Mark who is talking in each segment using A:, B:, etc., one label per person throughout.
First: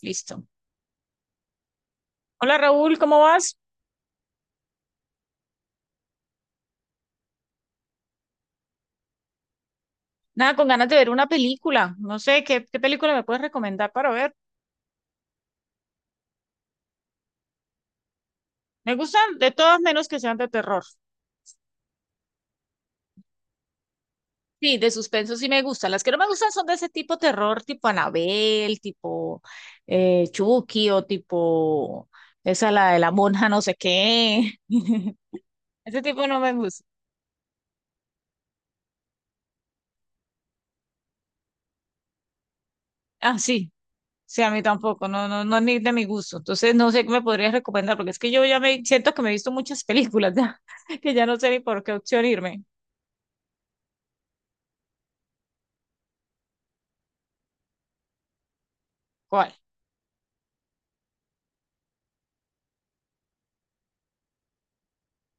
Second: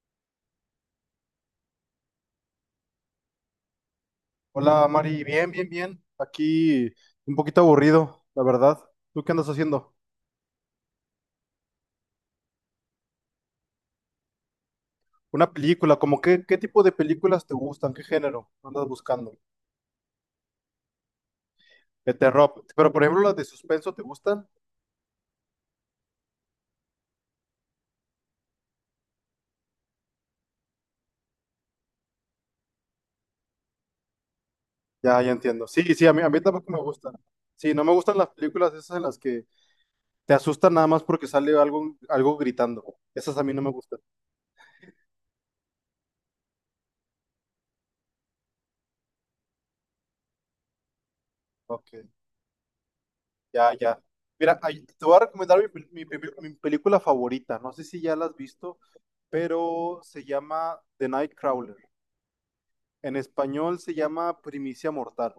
A: Listo. Hola Raúl, ¿cómo vas?
B: Hola Mari, bien, bien, bien. Aquí un poquito aburrido, la verdad. ¿Tú qué andas haciendo?
A: Nada, con ganas de ver una película. No sé, ¿qué película me puedes recomendar para ver?
B: ¿Una película, como qué tipo de películas te gustan? ¿Qué género andas
A: Me gustan
B: buscando?
A: de todas menos que sean de terror.
B: De terror. Pero por ejemplo, las de suspenso, ¿te gustan?
A: Sí, de suspenso sí me gustan. Las que no me gustan son de ese tipo terror, tipo Anabel, tipo Chucky o tipo esa la de la monja no sé qué.
B: Ya, ya entiendo. Sí,
A: Ese
B: sí, a mí,
A: tipo
B: a
A: no
B: mí
A: me
B: tampoco me
A: gusta.
B: gustan. Sí, no me gustan las películas esas en las que te asustan nada más porque sale algo gritando. Esas
A: Ah,
B: a mí no me
A: sí,
B: gustan.
A: sí, a mí tampoco, no, no, no, ni de mi gusto. Entonces no sé qué me podrías recomendar, porque es que yo ya me siento que me he visto muchas películas ya, que ya no sé ni por qué
B: Ok,
A: opción irme.
B: ya, ya. Mira, te voy a recomendar mi película favorita. No sé si ya la has visto.
A: ¿Cuál?
B: Pero se llama The Nightcrawler. En español se llama Primicia Mortal.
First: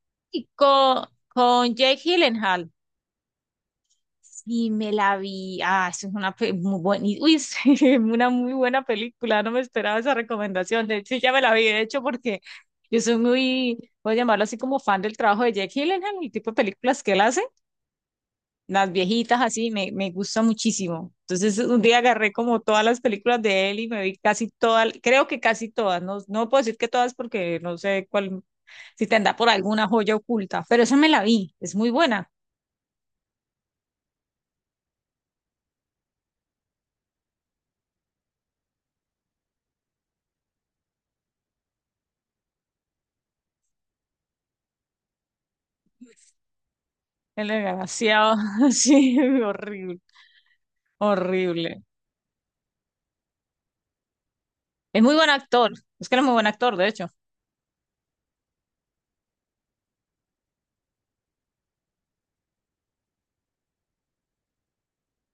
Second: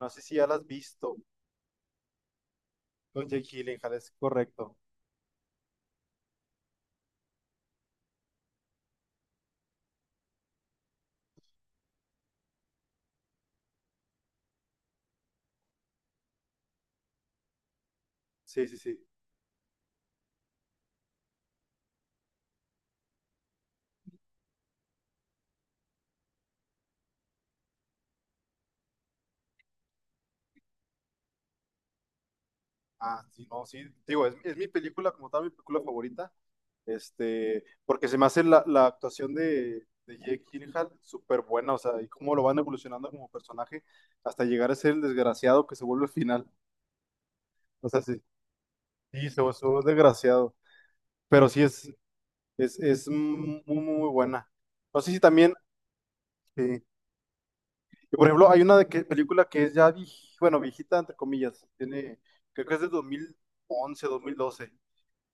B: No sé si
A: Y
B: ya la has
A: con,
B: visto.
A: con Jake Gyllenhaal.
B: Con Jake Gyllenhaal, es
A: Sí,
B: correcto.
A: me la vi. Ah, eso es una muy buena, uy, es una muy buena película. No me esperaba esa recomendación. De hecho, ya me la vi, de hecho, porque yo soy muy, voy a llamarlo así como fan del trabajo de Jake Gyllenhaal, el tipo de películas que él hace,
B: Sí, sí,
A: las
B: sí.
A: viejitas así, me gusta muchísimo. Entonces, un día agarré como todas las películas de él y me vi casi todas, creo que casi todas. No, no puedo decir que todas porque no sé cuál si te anda por alguna joya oculta. Pero esa me la vi, es muy buena.
B: Ah, sí, no, sí. Digo, es mi película como tal, mi película favorita. Porque se me hace la actuación de Jake Gyllenhaal súper buena, o sea, y cómo lo van evolucionando como personaje hasta llegar a ser el desgraciado que se vuelve al final.
A: El
B: O sea, sí,
A: desgraciado, sí,
B: sí, se volvió
A: horrible,
B: desgraciado. Pero sí
A: horrible.
B: es muy, muy, muy buena. No
A: Es
B: sé
A: muy
B: si
A: buen
B: también.
A: actor, es que era muy buen actor,
B: Sí.
A: de hecho.
B: Y por ejemplo, hay película que es ya, bueno, viejita, entre comillas, tiene, creo que es de 2011, 2012,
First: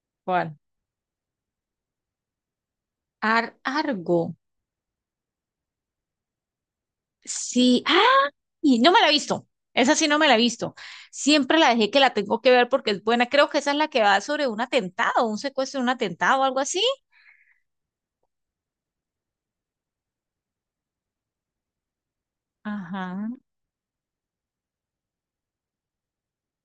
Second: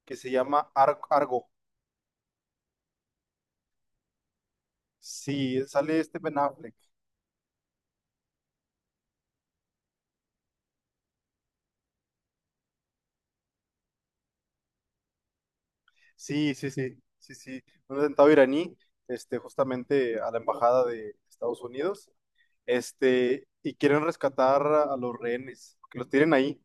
B: que se
A: ¿Cuál?
B: llama Argo.
A: Ar Argo,
B: Sí, sale este Ben Affleck.
A: sí. ¡Ay! No me la he visto, esa sí no me la he visto. Siempre la dejé que la tengo que ver porque es buena. Creo que esa es la que va sobre un atentado, un secuestro, un atentado o
B: Sí,
A: algo
B: sí,
A: así.
B: sí, sí, sí. Un atentado iraní, justamente a la embajada de Estados Unidos,
A: Ajá.
B: y quieren rescatar a los rehenes, que los tienen ahí.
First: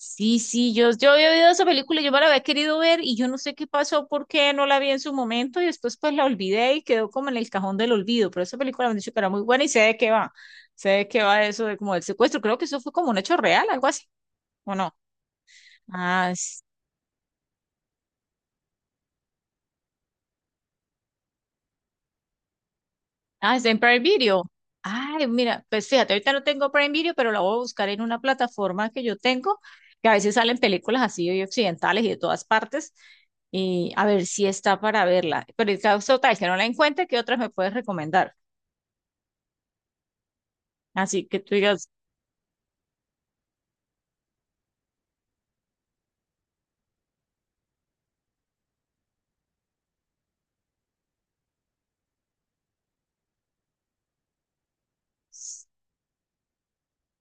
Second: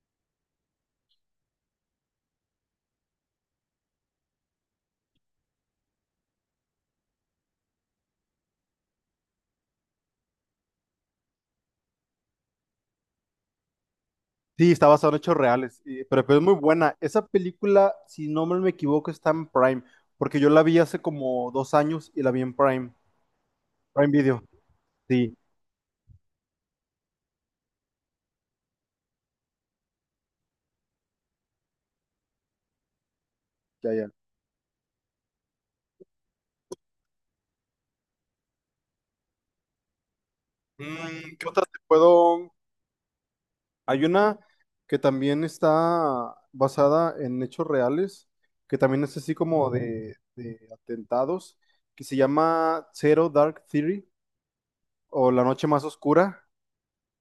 A: Sí, sí, yo había oído esa película, yo me la había querido ver y yo no sé qué pasó, por qué no la vi en su momento y después pues la olvidé y quedó como en el cajón del olvido, pero esa película me han dicho que era muy buena y sé de qué va, sé de qué va eso de como del secuestro, creo que eso fue como un hecho real, algo así,
B: Sí,
A: ¿o
B: está
A: no?
B: basado en hechos reales, y- pero,
A: Ah,
B: pero es muy buena. Esa película, si no me equivoco, está en Prime, porque yo la vi hace como dos años y la vi en Prime,
A: ah, está en Prime
B: Prime Video.
A: Video. Ay,
B: Sí,
A: mira, pues fíjate, ahorita no tengo Prime Video, pero la voy a buscar en una plataforma que yo tengo, que a veces salen películas así y occidentales y de todas partes, y
B: ya,
A: a
B: ya.
A: ver si está para verla. Pero en caso tal que no la encuentre, ¿qué otras me puedes recomendar? Así que
B: ¿Qué
A: tú
B: otra te
A: digas,
B: puedo? Hay una que también está basada en hechos reales, que también es así como de atentados, que se llama Zero Dark Theory o La
A: "S-
B: Noche Más Oscura,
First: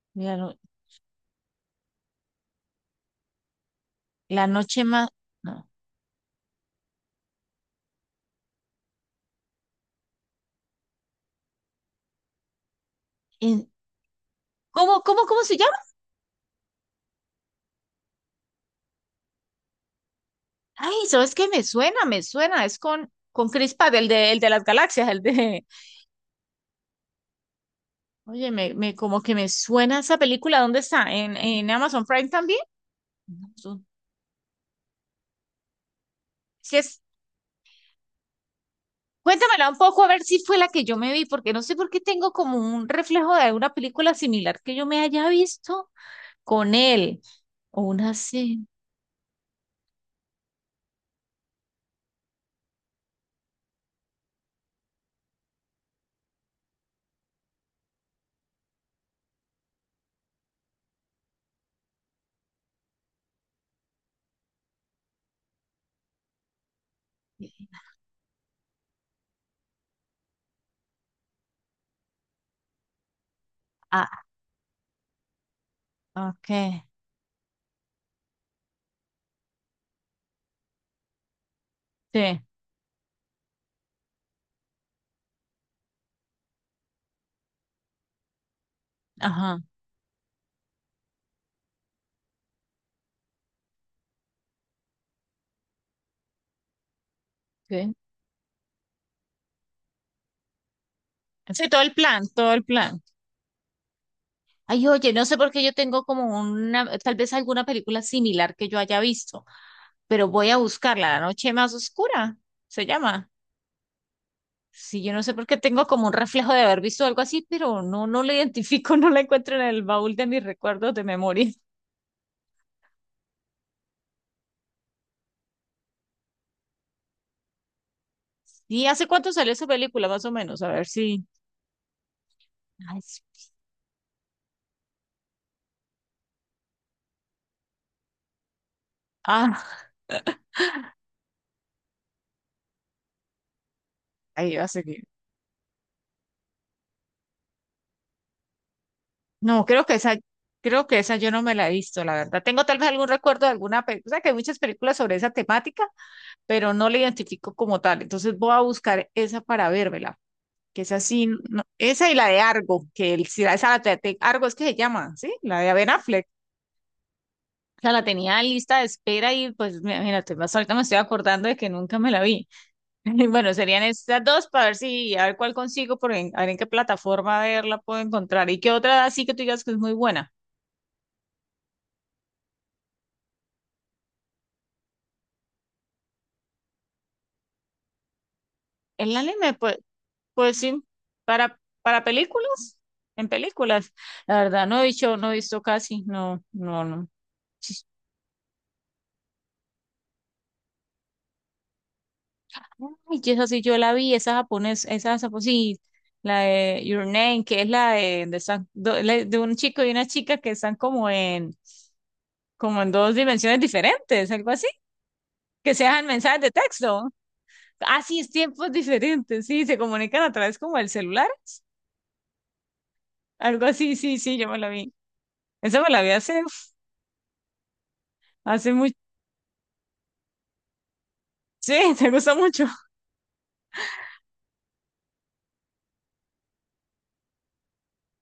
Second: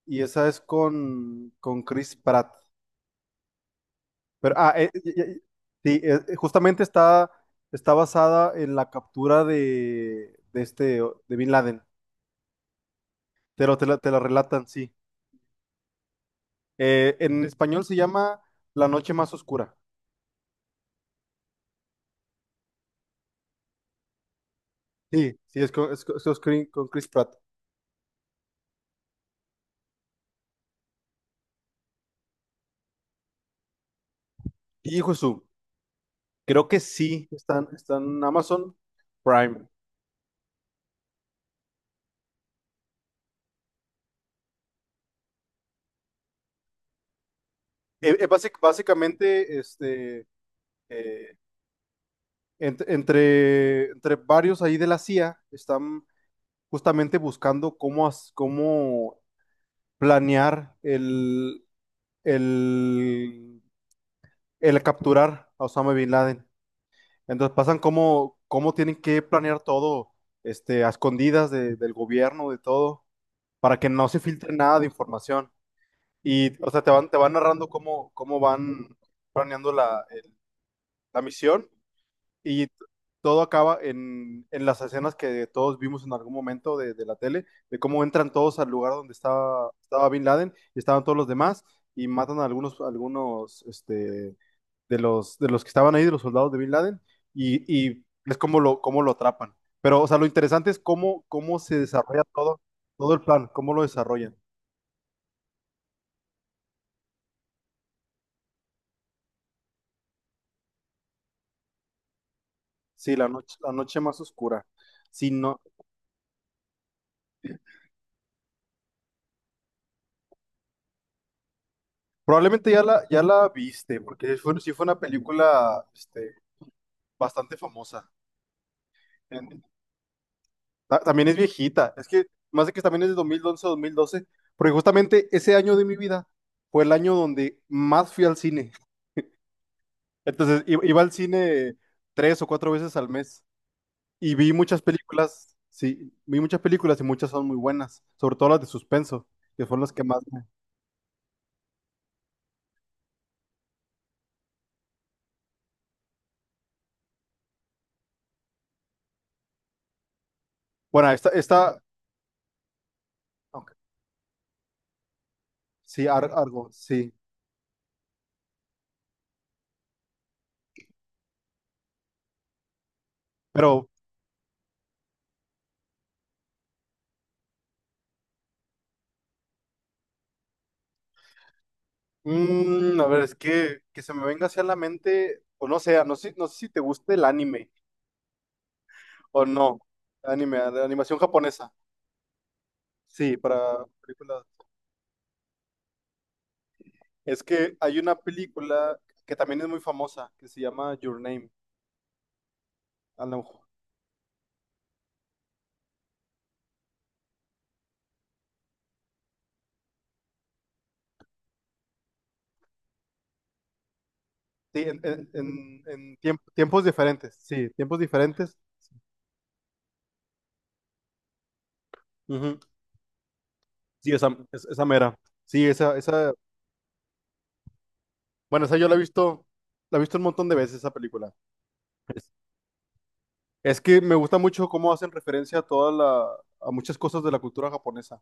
B: y
A: mira,
B: esa
A: no,
B: es con Chris Pratt.
A: la
B: Pero,
A: noche más... No.
B: sí, justamente está basada en la captura de Bin Laden.
A: En-
B: Te la relatan, sí.
A: ¿Cómo se llama?
B: En español se llama La noche más oscura.
A: Ay, ¿sabes qué? Me suena, me suena. Es con Chris Pratt, el de las galaxias, el
B: Sí, sí,
A: de...
B: es con Chris Pratt.
A: Oye, como que me suena esa película. ¿Dónde está? ¿En Amazon Prime también? Amazon.
B: Hijo de su, creo
A: Si
B: que
A: es,
B: sí, están en Amazon Prime.
A: cuéntamela un poco a ver si fue la que yo me vi, porque no sé por qué tengo como un reflejo de alguna película similar que yo me haya visto con él. O una así.
B: Básicamente, eh, entre varios ahí de la CIA están justamente buscando cómo planear el, el capturar a Osama Bin Laden. Entonces pasan cómo tienen que planear todo, a escondidas del gobierno, de todo, para que no
A: Ah,
B: se filtre nada de información.
A: ok.
B: Y, o sea, te van narrando cómo van planeando la misión.
A: Sí,
B: Y todo acaba en las escenas que todos vimos en algún momento de la tele, de cómo entran todos al lugar donde
A: ajá.
B: estaba Bin Laden y estaban todos los demás y matan a de los que estaban ahí, de los soldados de Bin Laden, y,
A: Sí.
B: y es como cómo lo atrapan. Pero, o sea, lo interesante es cómo
A: Sí,
B: se
A: todo el
B: desarrolla
A: plan, todo
B: todo,
A: el plan.
B: todo el plan, cómo lo desarrollan.
A: Ay, oye, no sé por qué yo tengo como una, tal vez alguna película similar que yo haya visto, pero voy a buscarla, La noche más oscura, se
B: Sí,
A: llama.
B: la noche más oscura.
A: Sí, yo no
B: Sí,
A: sé por qué
B: no,
A: tengo como un reflejo de haber visto algo así, pero no, no la identifico, no la encuentro en el baúl de mis recuerdos de memoria.
B: probablemente ya la viste, porque sí fue una película, bastante famosa.
A: ¿Y hace cuánto salió
B: En-
A: esa película, más o menos? A ver si.
B: También es viejita. Es que más de que
A: Ay,
B: también es de
A: sí.
B: dos mil once, 2012 porque justamente ese año de mi vida fue el año donde más fui al cine.
A: Ah,
B: Entonces iba al cine 3 o 4 veces al mes y vi
A: ahí va a
B: muchas
A: seguir.
B: películas. Sí, vi muchas películas y muchas son muy buenas, sobre todo las de suspenso,
A: No,
B: que fueron
A: creo que
B: las que
A: esa,
B: más me...
A: creo que esa yo no me la he visto, la verdad. Tengo tal vez algún recuerdo de alguna película, o sea, que hay muchas películas sobre esa temática, pero no la identifico como tal. Entonces voy a buscar esa para vérmela, que es
B: Bueno,
A: así, esa sí no- esa y la de Argo, que el, si la- esa
B: ok,
A: la de Argo es que se llama, ¿sí? La de Ben
B: sí,
A: Affleck.
B: Argo, sí,
A: O sea, la tenía en lista de espera y pues mira, imagínate, más ahorita me estoy acordando de que nunca me la vi. Bueno, serían
B: pero
A: estas dos para ver si, a ver cuál consigo, a ver en qué plataforma verla puedo encontrar. ¿Y qué otra así que tú digas que es muy buena?
B: a ver, es que se me venga hacia la mente, o no sé, no sé, no sé si te guste el anime.
A: El
B: O
A: anime, pues,
B: no,
A: pues
B: anime,
A: sí,
B: de animación
A: para,
B: japonesa.
A: para películas, en
B: Sí, para
A: películas. La
B: películas.
A: verdad, no he dicho, no he visto casi, no, no, no.
B: Es que hay una película que también es muy famosa, que se llama Your Name.
A: Ay,
B: A
A: y
B: lo
A: esa sí
B: mejor.
A: yo la vi, esa japonés, sí, la de Your Name, que es la de están la de un chico y una chica que están como en dos dimensiones diferentes, algo así,
B: Sí,
A: que sean mensajes de
B: tiempos
A: texto.
B: diferentes. Sí, tiempos
A: Así es,
B: diferentes.
A: tiempos diferentes, sí, se comunican a través como el celular,
B: Ujú.
A: algo así,
B: Sí,
A: sí,
B: esa,
A: sí, yo me la
B: esa
A: vi.
B: mera. Sí,
A: Esa me
B: esa,
A: la vi
B: esa.
A: hace, uf,
B: Bueno,
A: hace
B: esa yo
A: mucho,
B: la he visto un montón de veces esa película.
A: sí, te
B: Es,
A: gusta mucho.
B: es que me gusta mucho cómo hacen referencia a muchas cosas de la cultura japonesa.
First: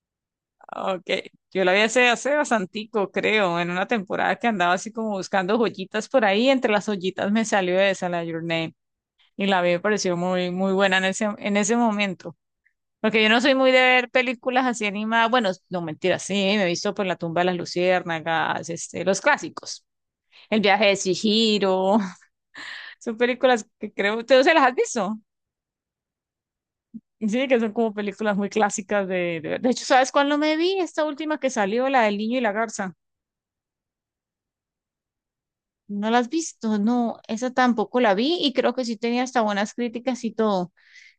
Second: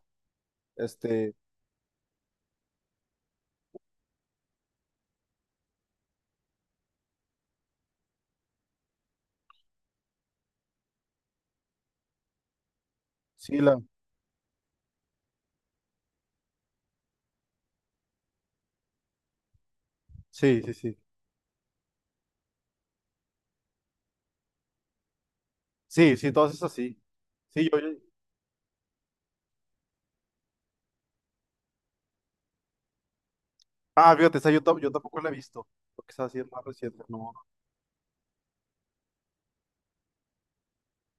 A: Ok,
B: Este,
A: yo la vi hace bastantico, creo, en una temporada que andaba así como buscando joyitas por ahí, entre las joyitas me salió esa, la de Your Name, y la vi, me pareció muy, muy buena en ese momento. Porque yo no soy
B: sí,
A: muy de ver películas así animadas. Bueno, no mentira, sí, me he visto por La tumba de las luciérnagas, los clásicos. El
B: sí, sí,
A: viaje de
B: sí.
A: Chihiro. Son películas que creo, ¿tú se las has visto?
B: Sí, sí, todas esas sí.
A: Sí, que
B: Sí,
A: son
B: yo,
A: como películas muy clásicas de hecho, ¿sabes cuál no me vi? Esta última que salió, la del niño y la garza.
B: Ah, fíjate, esa yo tampoco la he visto.
A: No
B: Porque
A: la has
B: esa sí es más
A: visto,
B: reciente,
A: no,
B: no.
A: esa tampoco la vi y creo que sí tenía hasta buenas críticas y todo.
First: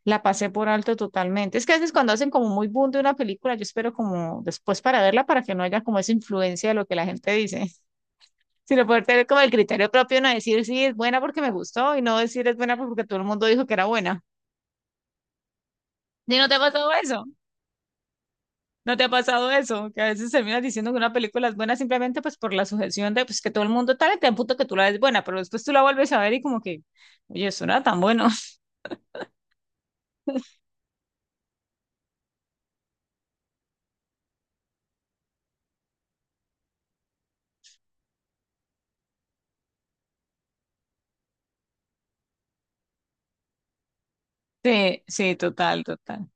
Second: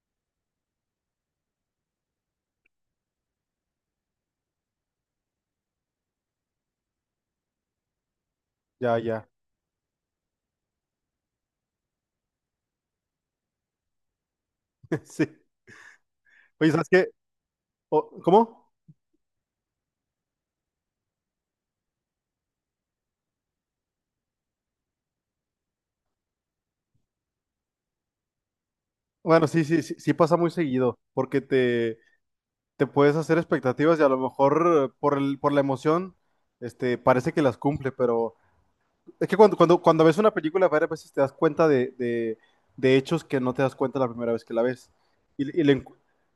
A: La pasé por alto totalmente. Es que a veces cuando hacen como muy boom de una película, yo espero como después para verla para que no haya como esa influencia de lo que la gente dice, sino
B: Ya,
A: poder tener
B: ya.
A: como el criterio propio, no decir sí es buena porque me gustó y no decir es buena porque todo el mundo dijo que era buena.
B: Sí.
A: ¿Y no te ha
B: Oye, ¿sabes
A: pasado
B: qué?
A: eso?
B: ¿Cómo?
A: ¿No te ha pasado eso? Que a veces terminas diciendo que una película es buena simplemente pues por la sujeción de pues que todo el mundo tal y te punto que tú la ves buena, pero después tú la vuelves a ver y como que, oye, eso no era tan bueno.
B: Bueno, sí, sí, sí, sí pasa muy seguido. Porque te puedes hacer expectativas y a lo mejor por la emoción, parece que las cumple, pero es que cuando ves una película varias veces te das cuenta de hechos que no te das cuenta la primera vez que la ves.
A: Sí, sí,
B: Y
A: total, total.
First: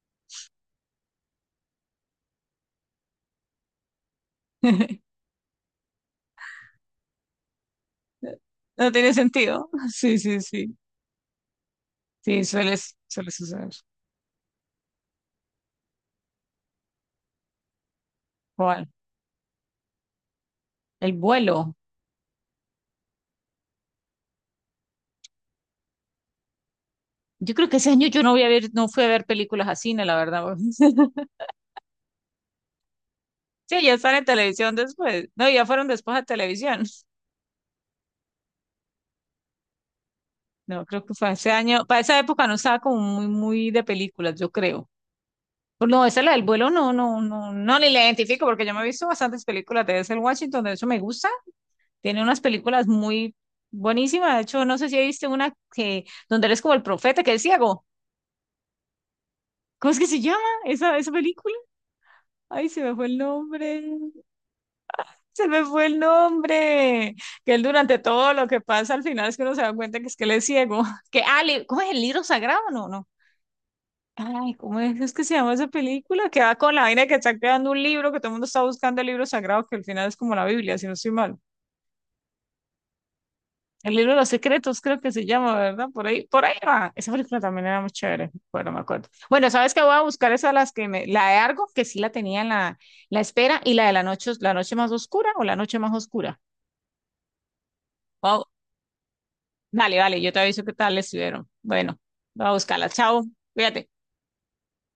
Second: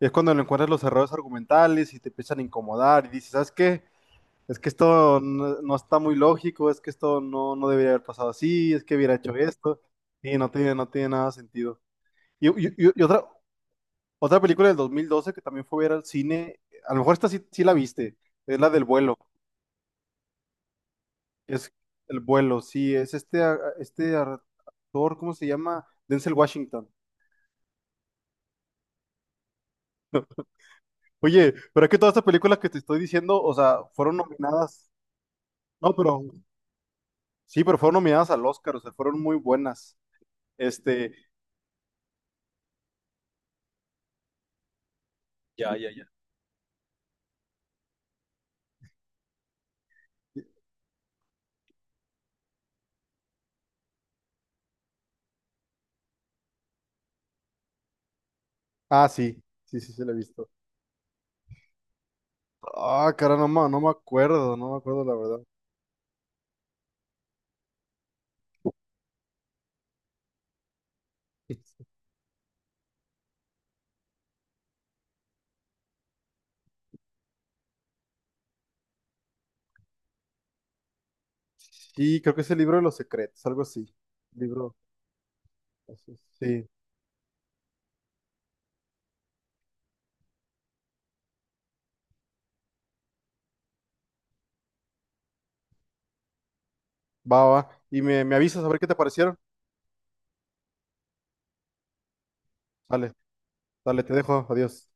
B: es cuando le encuentras los errores argumentales y te empiezan a incomodar y dices, ¿sabes qué? Es que esto no está muy lógico, es que esto no debería haber pasado así, es
A: No
B: que
A: tiene
B: hubiera hecho
A: sentido.
B: esto,
A: Sí,
B: y
A: sí,
B: no tiene,
A: sí.
B: no tiene nada de sentido.
A: Sí,
B: Y, y-
A: suele,
B: y- y otra,
A: suele suceder.
B: otra película del 2012 que también fue a ver al cine, a lo mejor esta sí, sí la viste, es la del
A: ¿Cuál?
B: vuelo,
A: El
B: es
A: vuelo.
B: el vuelo, sí, es este, este actor, ¿cómo se llama? Denzel Washington.
A: Yo creo que ese año yo no voy a ver, no fui a ver películas a cine, la verdad.
B: Oye, pero es que todas estas películas que te estoy diciendo, o sea,
A: Sí, ya están
B: fueron
A: en televisión
B: nominadas,
A: después. No, ya fueron
B: no,
A: después a
B: pero
A: televisión.
B: sí, pero fueron nominadas al Oscar, o sea, fueron muy buenas.
A: No, creo
B: Este,
A: que fue ese año. Para esa época no estaba como muy, muy de películas, yo creo. Pues no, esa es la del vuelo, no, no, no, no, ni la identifico porque yo me he visto bastantes películas de ese Washington, de eso me gusta. Tiene unas películas muy buenísimas. De hecho, no sé si viste una que donde él es como el profeta, que es ciego.
B: sí, sí,
A: ¿Cómo
B: sí,
A: es
B: se
A: que
B: la he
A: se llama
B: visto.
A: esa película? Ay, se me fue
B: Ah,
A: el
B: cara, no, no
A: nombre.
B: me acuerdo, no me acuerdo la verdad.
A: Se me fue el nombre. Que él durante todo lo que pasa al final es que uno se da cuenta que es que él es ciego. Que, ah, ¿cómo es el libro sagrado? No, no. Ay, ¿cómo es que se llama esa película? Que va con la vaina de que está creando un libro, que todo el mundo está buscando el libro sagrado, que al final es como la Biblia, si no estoy mal.
B: Sí, creo que es el libro de los secretos, algo así.
A: El libro de los
B: Libro,
A: secretos, creo que se llama, ¿verdad?
B: así,
A: Por ahí
B: sí.
A: va. Esa película también era muy chévere, bueno, me acuerdo. Bueno, sabes que voy a buscar esa las que me, la de Argo, que sí la tenía en la espera, y la de la noche más oscura o la noche más oscura.
B: Va, va. Y me
A: Wow.
B: avisas a ver qué te parecieron.
A: Dale, dale, yo te aviso qué tal les estuvieron. Bueno, voy a buscarla.
B: Dale,
A: Chao, cuídate.
B: dale, te dejo. Adiós.